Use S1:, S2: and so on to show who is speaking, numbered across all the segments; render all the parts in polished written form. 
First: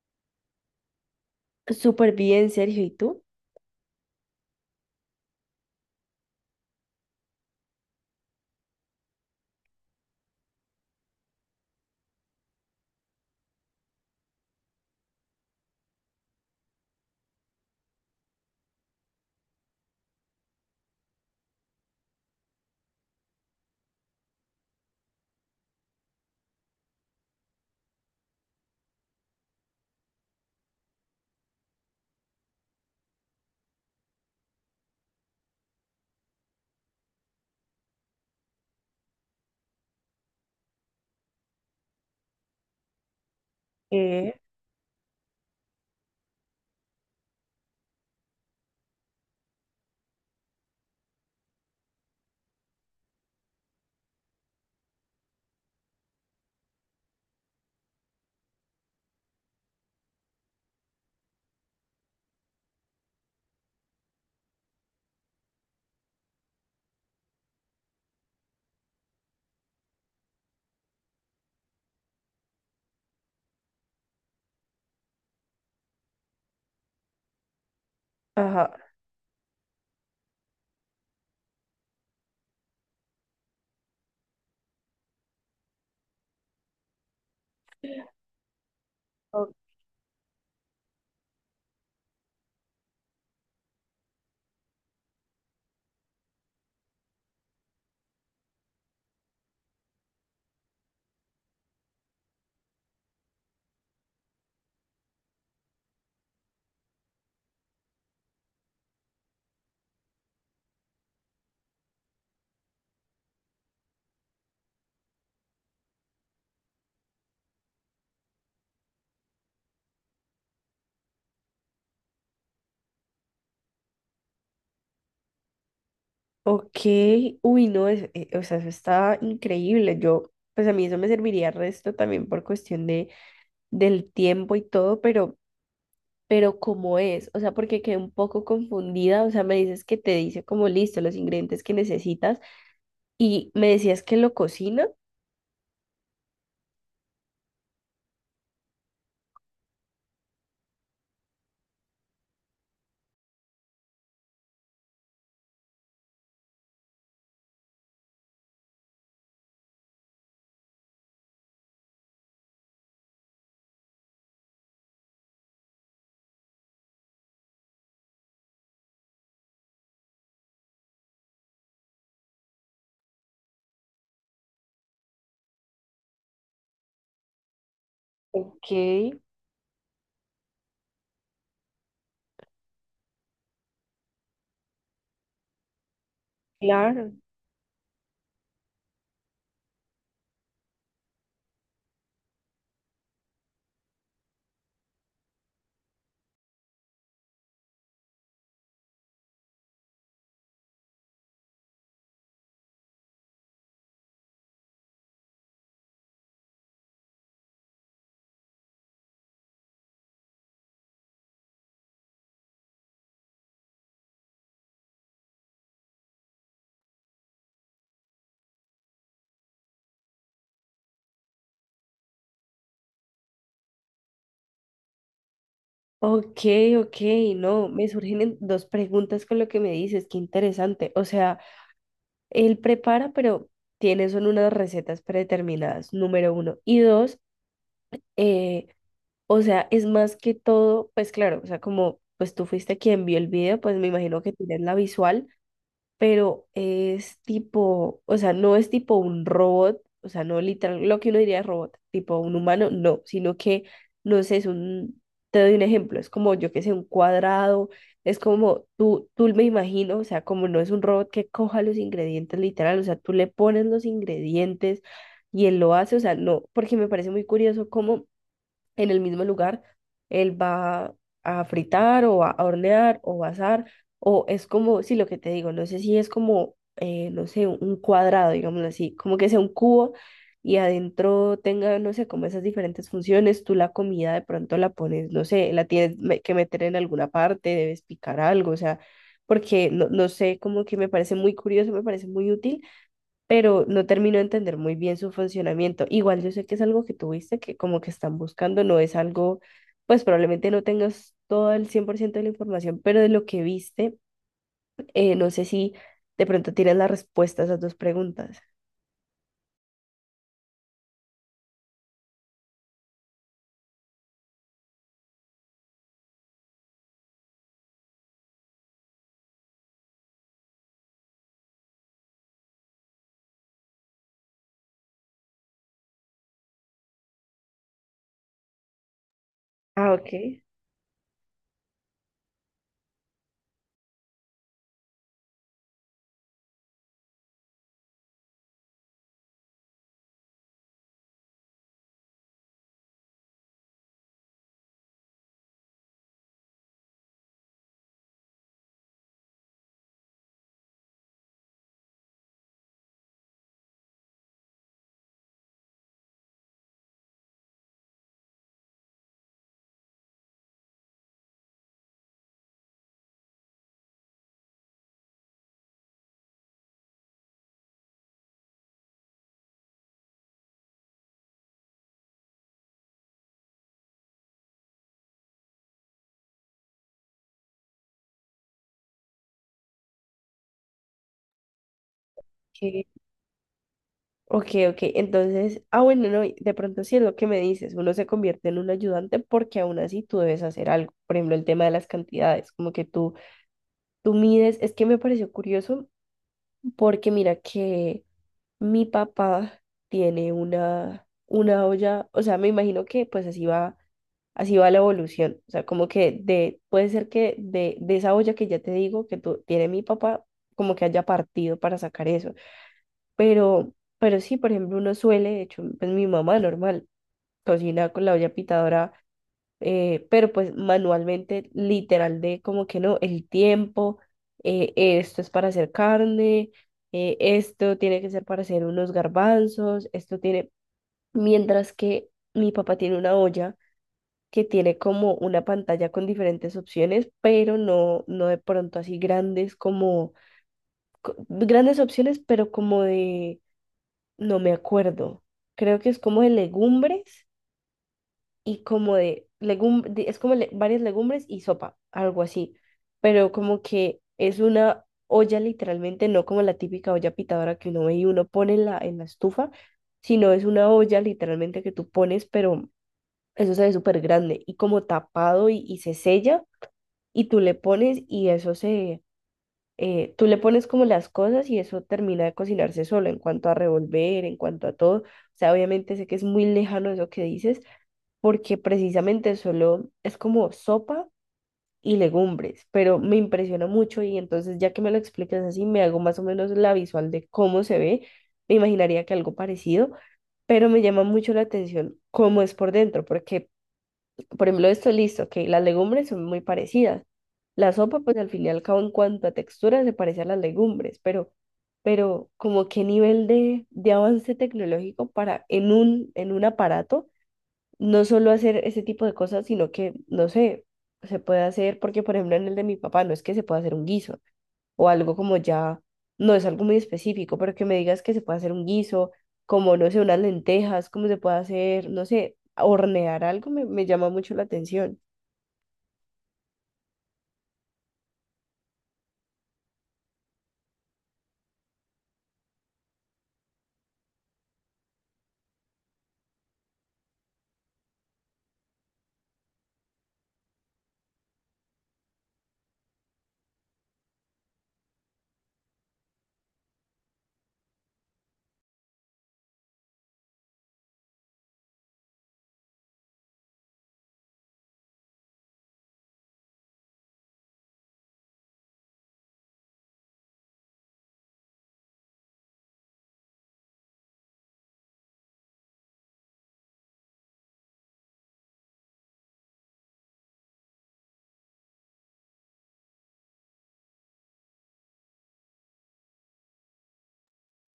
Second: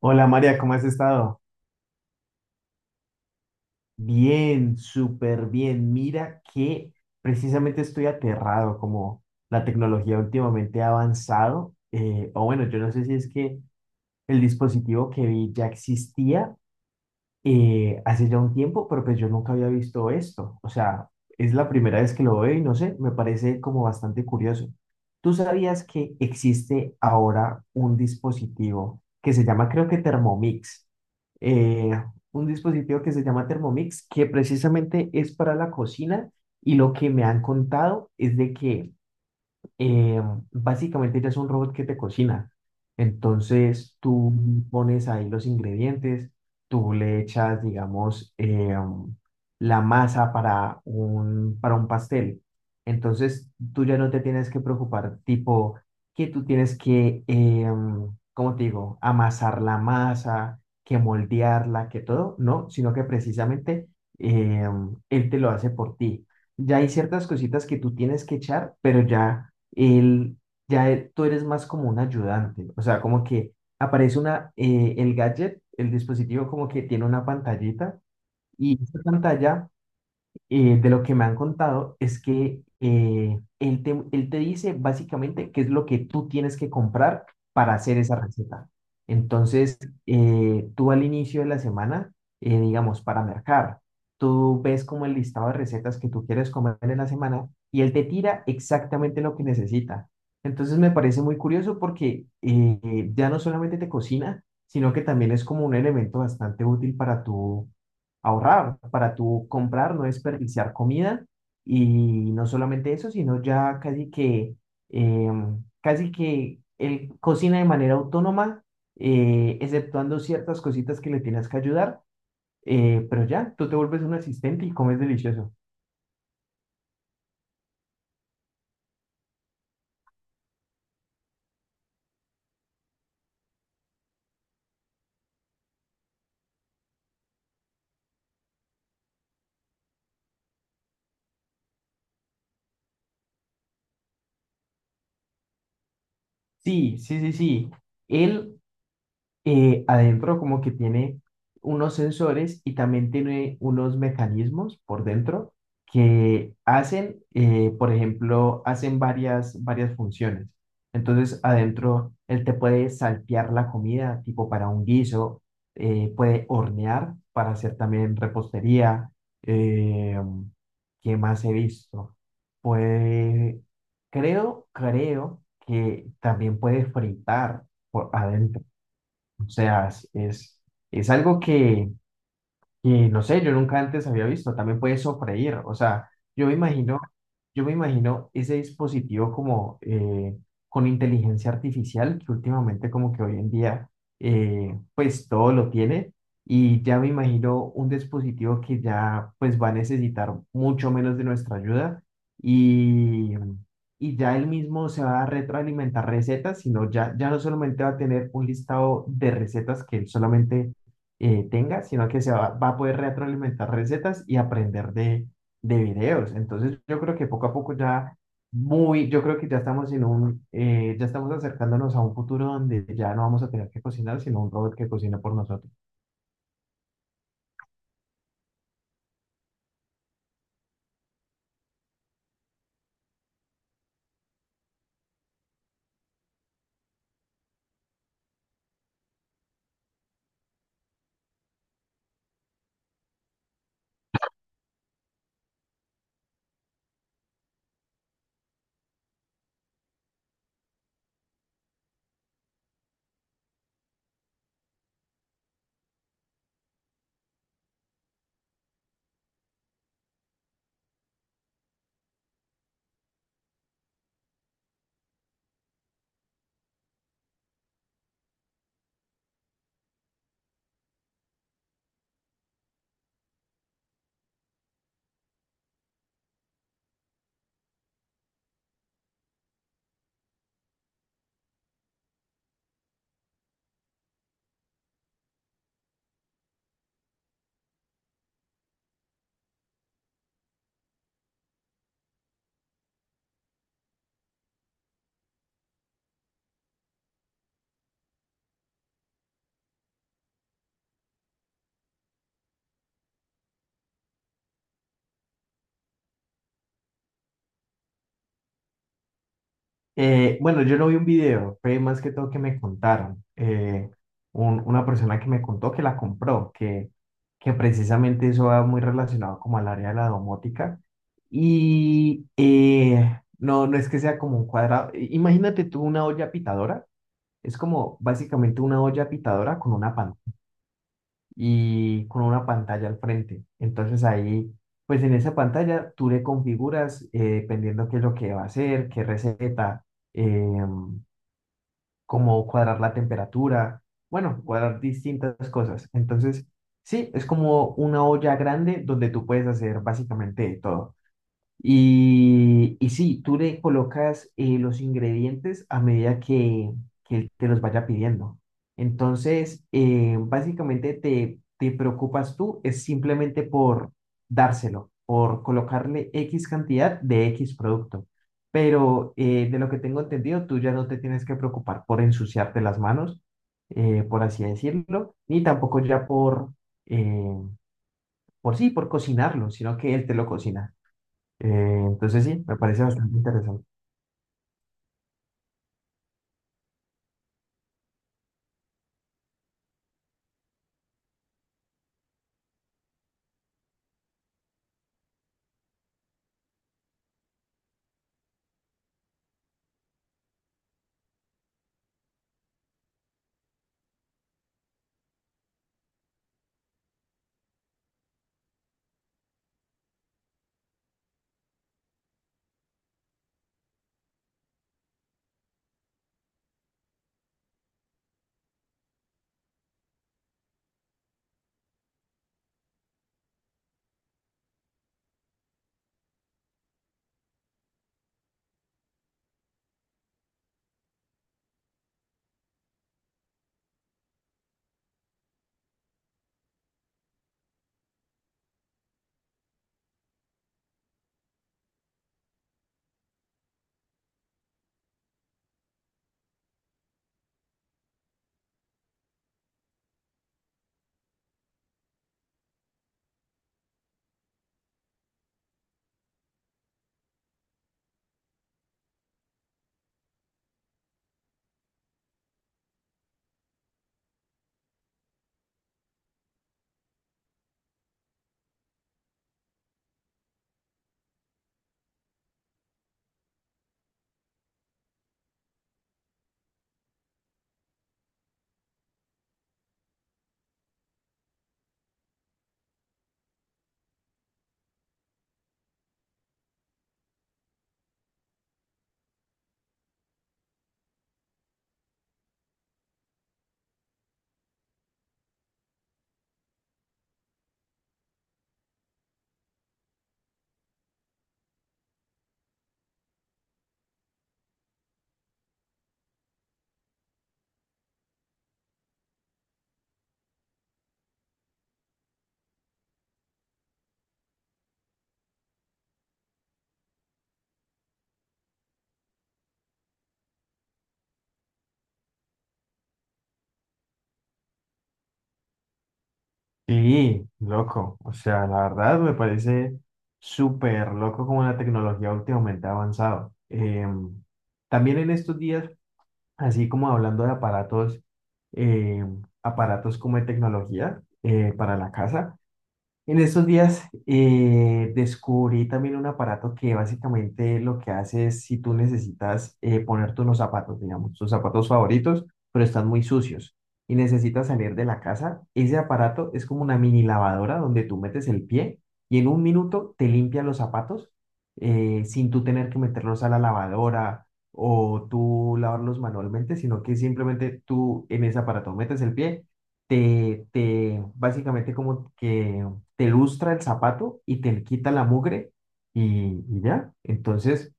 S1: Hola María, ¿cómo has estado?
S2: Súper bien, Sergio. ¿Y tú?
S1: Bien, súper bien. Mira que precisamente estoy aterrado como la tecnología últimamente ha avanzado. O bueno, yo no sé si es que el dispositivo que vi ya existía hace ya un tiempo, pero pues yo nunca había visto esto. O sea, es la primera vez que lo veo y no sé, me parece como bastante curioso. ¿Tú sabías que existe ahora un dispositivo que se llama, creo que Thermomix? eh, un dispositivo que se llama Thermomix, que precisamente es para la cocina y lo que me han contado es de que eh, básicamente ya es un robot que te cocina. Entonces
S2: Eh,
S1: tú pones ahí los ingredientes, tú le echas, digamos, la masa para para un pastel. Entonces tú ya no te tienes que preocupar, tipo, que tú tienes que, ¿cómo te digo?, amasar la masa, que moldearla, que todo, no, sino que precisamente eh, él te lo hace por ti. Ya hay ciertas cositas que tú tienes que echar, pero ya él, tú eres más como un ayudante, o sea, como que aparece una, el gadget, el dispositivo como que tiene una pantallita
S2: ajá.
S1: y esa pantalla de lo que me han contado es que él te dice básicamente qué es lo que tú tienes que comprar para hacer esa receta.
S2: o-
S1: Entonces, tú al inicio de la semana, digamos, para mercar, tú ves como el listado de recetas que tú quieres comer en la semana y él te tira exactamente lo que necesita. Entonces, me parece muy curioso porque ya no solamente te cocina, sino que también es como un elemento bastante útil para tu ahorrar, para tú comprar, no desperdiciar comida. Y no solamente eso, sino ya casi que, casi que él cocina de manera autónoma, exceptuando ciertas cositas que le tienes que ayudar. Pero ya, tú te vuelves un asistente y comes delicioso.
S2: ok. Uy, no, o sea, eso está increíble. Yo, pues a mí eso me serviría resto también por cuestión del tiempo y todo, pero ¿cómo es? O sea, porque quedé un poco confundida. O sea, me dices que te dice como listo los ingredientes que necesitas y me decías que lo cocina.
S1: Sí, sí, sí, sí. Él adentro como que tiene unos sensores y también tiene unos mecanismos por dentro que hacen, por ejemplo, hacen varias funciones. Entonces, adentro él te puede saltear la comida, tipo para un guiso, puede hornear para hacer también repostería. eh, ¿Qué más he visto? Puede, creo que también puede fritar por adentro.
S2: Ok,
S1: O sea, es algo que, y no sé, yo nunca antes había visto, también puede sofreír, o sea, yo me imagino,
S2: claro.
S1: yo me imagino ese dispositivo como con inteligencia artificial, que últimamente como que hoy en día pues todo lo tiene, y ya me imagino un dispositivo que ya pues va a necesitar mucho menos de nuestra ayuda y, y ya él mismo se va a retroalimentar recetas, sino ya, ya no solamente va a tener un listado de recetas que él solamente tenga, sino que se va, va a poder retroalimentar recetas y aprender de videos. Entonces, yo creo que poco a poco ya muy, yo creo que ya estamos en un, ya estamos acercándonos a un futuro donde ya no vamos a tener que cocinar, sino un robot que cocina por nosotros.
S2: Ok, ok, no, me surgen dos preguntas con lo que me dices, qué interesante. O sea, él prepara, pero tiene son unas recetas predeterminadas, número uno. Y dos, eh, o sea, es más que todo, pues claro, o sea, como pues tú fuiste quien vio el video, pues me imagino que tienes la visual, pero es tipo, o sea, no es tipo un robot, o sea, no literal, lo que uno diría es robot, tipo un humano, no, sino que, no sé, es un, te doy un ejemplo, es como, yo que sé, un cuadrado, es como tú me imagino, o sea, como no es un robot que coja los ingredientes literal, o sea, tú le pones los ingredientes y él lo hace, o sea, no, porque me parece muy curioso cómo en el mismo lugar, él va a fritar o va a hornear o va a asar, o es como, sí, lo que te digo, no sé si es como, no sé, un cuadrado, digámoslo así, como que sea un cubo y adentro tenga, no sé, como esas diferentes funciones, tú la comida de pronto la pones, no sé, la tienes que meter en alguna parte, debes picar algo, o sea, porque no, no sé, como que me parece muy curioso, me parece muy útil, pero no termino de entender muy bien su funcionamiento. Igual yo sé que es algo que tuviste, que como que están buscando, no es algo, pues probablemente no tengas todo el 100% de la información, pero de lo que viste, no sé si de pronto tienes la respuesta a esas dos preguntas.
S1: Bueno, yo no vi un video, fue más que todo que me contaron. Una persona que me contó que la compró, que precisamente eso va muy relacionado como al área de la domótica. Y no, no es que sea como un cuadrado. Imagínate tú una olla pitadora, es como básicamente una olla pitadora con
S2: Ah,
S1: una pantalla
S2: ok.
S1: y con una pantalla al frente. Entonces ahí, pues en esa pantalla tú le configuras dependiendo qué es lo que va a hacer, qué receta. em, Como cuadrar la temperatura, bueno, cuadrar distintas cosas. Entonces, sí, es como una olla grande donde tú puedes hacer básicamente de todo. Y sí, tú le colocas los ingredientes a medida que él te los vaya pidiendo. Entonces, básicamente te, te preocupas tú, es simplemente por dárselo, por colocarle X cantidad de X producto. Pero de lo que tengo entendido, tú ya no te tienes que preocupar por ensuciarte las manos, por así decirlo, ni tampoco ya eh, por sí, por cocinarlo, sino que él te lo cocina. Eh, entonces sí, me parece
S2: Ok,
S1: bastante interesante.
S2: ok, ok. Entonces, ah, bueno, no, y de pronto sí es lo que me dices, uno se convierte en un ayudante porque aún así tú debes hacer algo. Por ejemplo, el tema de las cantidades, como que tú mides, es que me pareció curioso porque mira que mi papá tiene una olla, o sea, me imagino que pues así va la evolución. O sea, como puede ser que de esa olla que ya te digo que tiene mi papá, como que haya partido para sacar eso. Pero, pero sí, por ejemplo, uno suele, de hecho, pues mi mamá normal, cocina con la olla pitadora, pero pues manualmente, literal, de como que no, el tiempo, esto es para hacer carne, esto tiene que ser para hacer unos garbanzos, esto tiene, mientras que mi papá tiene una olla que tiene como una pantalla con diferentes opciones, pero no, no de pronto así grandes como, grandes opciones, pero como de, no me acuerdo, creo que es como de legumbres y como de es como varias legumbres y sopa, algo así. Pero como que es una olla literalmente, no como la típica olla pitadora que uno ve y uno pone en la estufa, sino es una olla literalmente que tú pones, pero eso se ve súper grande y como tapado y se sella y tú le pones y eso tú le pones como las cosas y eso termina de cocinarse solo en cuanto a revolver, en cuanto a todo. O sea, obviamente sé que es muy lejano eso que dices, porque precisamente solo es como sopa y legumbres, pero me impresiona mucho y entonces ya que me lo explicas así, me hago más o menos la visual de cómo se ve. Me imaginaría que algo parecido, pero me llama mucho la atención cómo es por dentro, porque, por ejemplo, esto listo, que las legumbres son muy parecidas. La sopa, pues al fin y al cabo, en cuanto a textura, se parece a las legumbres, pero como qué nivel de avance tecnológico para en un aparato, no solo hacer ese tipo de cosas, sino que, no sé, se puede hacer, porque por ejemplo en el de mi papá no es que se pueda hacer un guiso o algo como ya, no es algo muy específico, pero que me digas que se puede hacer un guiso, como, no sé, unas lentejas, cómo se puede hacer, no sé, hornear algo, me llama mucho la atención.
S1: Sí, loco. O sea, la verdad me parece súper loco como la tecnología últimamente ha avanzado. También en estos días, así como hablando de aparatos, eh, aparatos como de tecnología para la casa. En estos días descubrí también un aparato que básicamente lo que hace es si tú necesitas ponerte unos zapatos, digamos, tus zapatos favoritos, pero están muy sucios y necesitas salir de la casa, ese aparato es como una mini lavadora donde tú metes el pie y en un minuto te limpia los zapatos sin tú tener que meterlos a la lavadora o tú lavarlos manualmente, sino que simplemente tú en ese aparato metes el pie te, te básicamente como que te lustra el zapato y te quita la mugre y ya. Entonces,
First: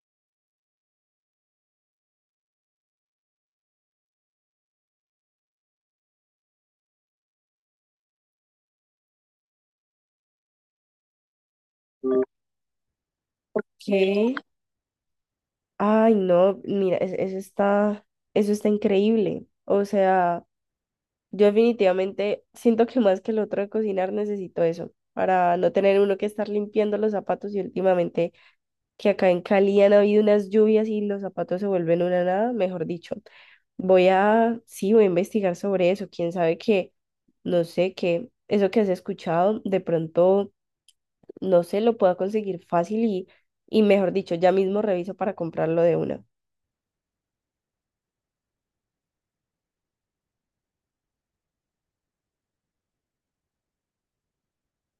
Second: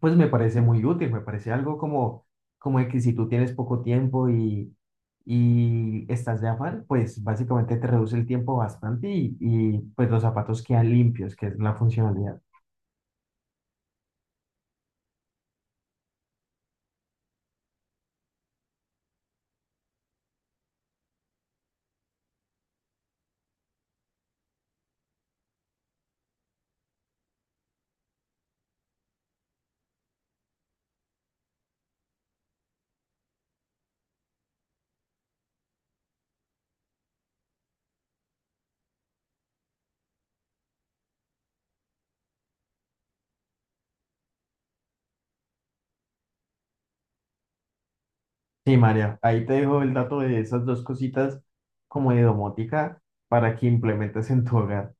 S1: pues me parece muy útil, me parece algo como, como de que si tú tienes poco tiempo y estás de afán, pues básicamente te reduce el tiempo bastante y pues los zapatos quedan limpios, que es la funcionalidad.
S2: ¿Qué? Ay, no, mira, eso está increíble. O sea, yo definitivamente siento que más que el otro de cocinar necesito eso, para no tener uno que estar limpiando los zapatos y últimamente que acá en Cali han habido unas lluvias y los zapatos se vuelven una nada, mejor dicho. Sí, voy a investigar sobre eso. Quién sabe que, no sé, que eso que has escuchado, de pronto, no sé, lo pueda conseguir fácil y mejor dicho, ya mismo reviso para comprarlo de una.
S1: Sí, María, ahí te dejo el dato de esas dos cositas como de domótica para que implementes en tu hogar.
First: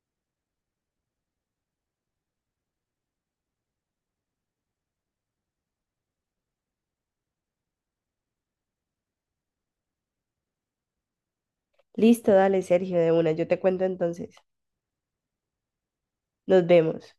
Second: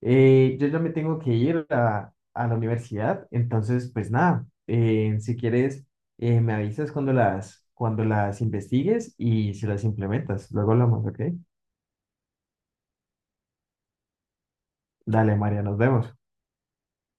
S1: Yo ya me tengo que ir a la universidad, entonces pues nada, si quieres me avisas cuando las investigues y si las implementas. Luego hablamos, ¿ok?
S2: Listo, dale, Sergio, de una. Yo te cuento entonces.
S1: Dale, María, nos vemos.
S2: Nos vemos.